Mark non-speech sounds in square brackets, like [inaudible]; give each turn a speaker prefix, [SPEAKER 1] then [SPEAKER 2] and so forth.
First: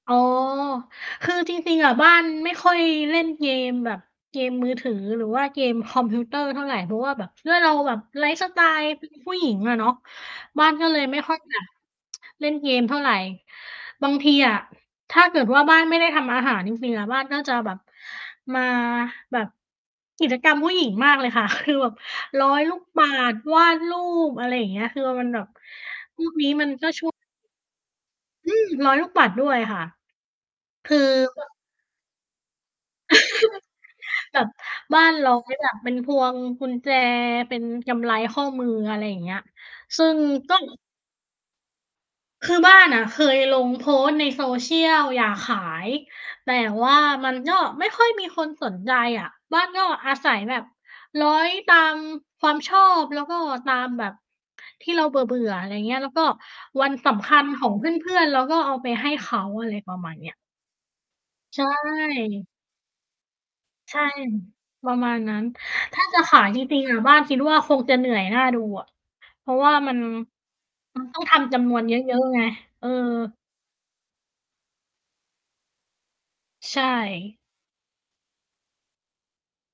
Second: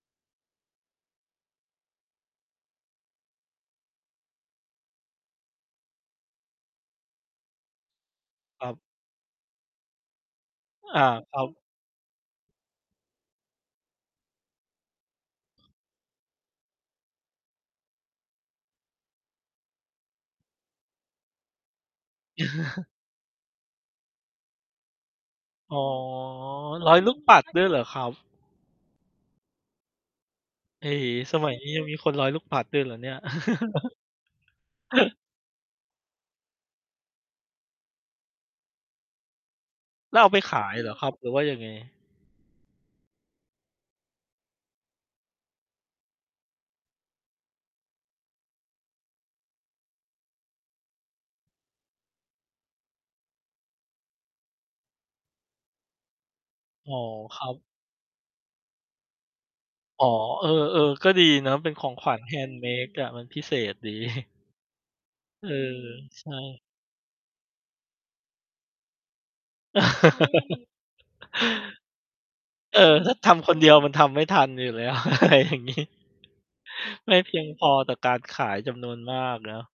[SPEAKER 1] อ๋อ คือจริง ๆ อะบ้านไม่ค่อยเล่นเกมแบบเกมมือถือหรือว่าเกมคอมพิวเตอร์เท่าไร เพราะว่าแบบด้วยเราแบบไลฟ์สไต
[SPEAKER 2] ครับ
[SPEAKER 1] ล์เป็นผู้หญิงอะเนาะ บ้านก็เล
[SPEAKER 2] อา
[SPEAKER 1] ยไม่ค
[SPEAKER 2] ค
[SPEAKER 1] ่อย
[SPEAKER 2] รับ
[SPEAKER 1] อยาก [tsk] เล่นเกมเท่าไร บางทีอะถ้าเกิดว่า บ้านไม่ได้ทำอาหารจริง ๆ อะ บ้านก็จะแบบ มาแบบกิจกรรมผู้หญิงมากเลยค่ะ คือแบบร้อยลูก
[SPEAKER 2] [chuckles]
[SPEAKER 1] ปัด วาดรูป อะไรอย่างเงี้ยคือมันแบบ
[SPEAKER 2] อ๋อ ร้อ
[SPEAKER 1] พวกนี้มันก็
[SPEAKER 2] ย
[SPEAKER 1] ช่
[SPEAKER 2] ล
[SPEAKER 1] ว
[SPEAKER 2] ู
[SPEAKER 1] ย
[SPEAKER 2] กปัดด้วยเหรอครับ?
[SPEAKER 1] อืม ร้อยลูกปัดด้วยค่ะ
[SPEAKER 2] เอ
[SPEAKER 1] ค
[SPEAKER 2] ๋
[SPEAKER 1] ือ
[SPEAKER 2] สมัยนี้ ยังมีคนร้อยลูกปัดด้วยเหรอเนี่ย? [chuckles]
[SPEAKER 1] [chuckles] แบบบ้านเรา แบบก็อย่างเป็นพวงกุญแจ เป็นกำไรข้อมือ อะไรอย่างเงี้ย ซึ่
[SPEAKER 2] แล
[SPEAKER 1] ง
[SPEAKER 2] ้วเอาไป
[SPEAKER 1] ก
[SPEAKER 2] ข
[SPEAKER 1] ็
[SPEAKER 2] าย เหรอครับ หรือว่ายังไง?
[SPEAKER 1] คือบ้านอะเคยลงโพสต์ใน Social อยากขาย แต่ว่ามันก็ไม่ค่อยมีคนสนใจอะ บ้านก็อาศัยแบบร้อยตามความชอบ แล้วก็ตามแบบที่เราเบื่อ ๆ อะไรอย่างนี้ แล้วก็ว
[SPEAKER 2] อ
[SPEAKER 1] ั
[SPEAKER 2] ๋
[SPEAKER 1] น
[SPEAKER 2] อ
[SPEAKER 1] สำค
[SPEAKER 2] ค
[SPEAKER 1] ั
[SPEAKER 2] ร
[SPEAKER 1] ญ
[SPEAKER 2] ับ
[SPEAKER 1] ของเพื่อน ๆ ก็เอาไปให้เขาอะไรประ
[SPEAKER 2] อ๋อ
[SPEAKER 1] มาณนี้
[SPEAKER 2] เออ ๆ ก็ดีนะ
[SPEAKER 1] ใช
[SPEAKER 2] เป็นของขวัญ
[SPEAKER 1] ่
[SPEAKER 2] handmade อะ มันพิเศษดี
[SPEAKER 1] ใช่
[SPEAKER 2] [chuckles]
[SPEAKER 1] ประมาณนั้
[SPEAKER 2] เ
[SPEAKER 1] น
[SPEAKER 2] ออ
[SPEAKER 1] ถ้าจะ
[SPEAKER 2] ใช
[SPEAKER 1] ขายจ
[SPEAKER 2] ่
[SPEAKER 1] ริง ๆ อะบ้านคิดว่า คงจะเหนื่อยน่าดูอะ เพราะว่ามัน
[SPEAKER 2] [chuckles]
[SPEAKER 1] ต้องทำจำนวนเยอะ ๆ ไง
[SPEAKER 2] เออ
[SPEAKER 1] เออ
[SPEAKER 2] ถ้าทำคนเดียวมันทำไม่ทันอยู่แล้ว [laughs] อะไรอย่างงี้
[SPEAKER 1] ใช
[SPEAKER 2] ไม่เพ
[SPEAKER 1] ่
[SPEAKER 2] ียงพอต่อการขายจำนวนมากเนาะ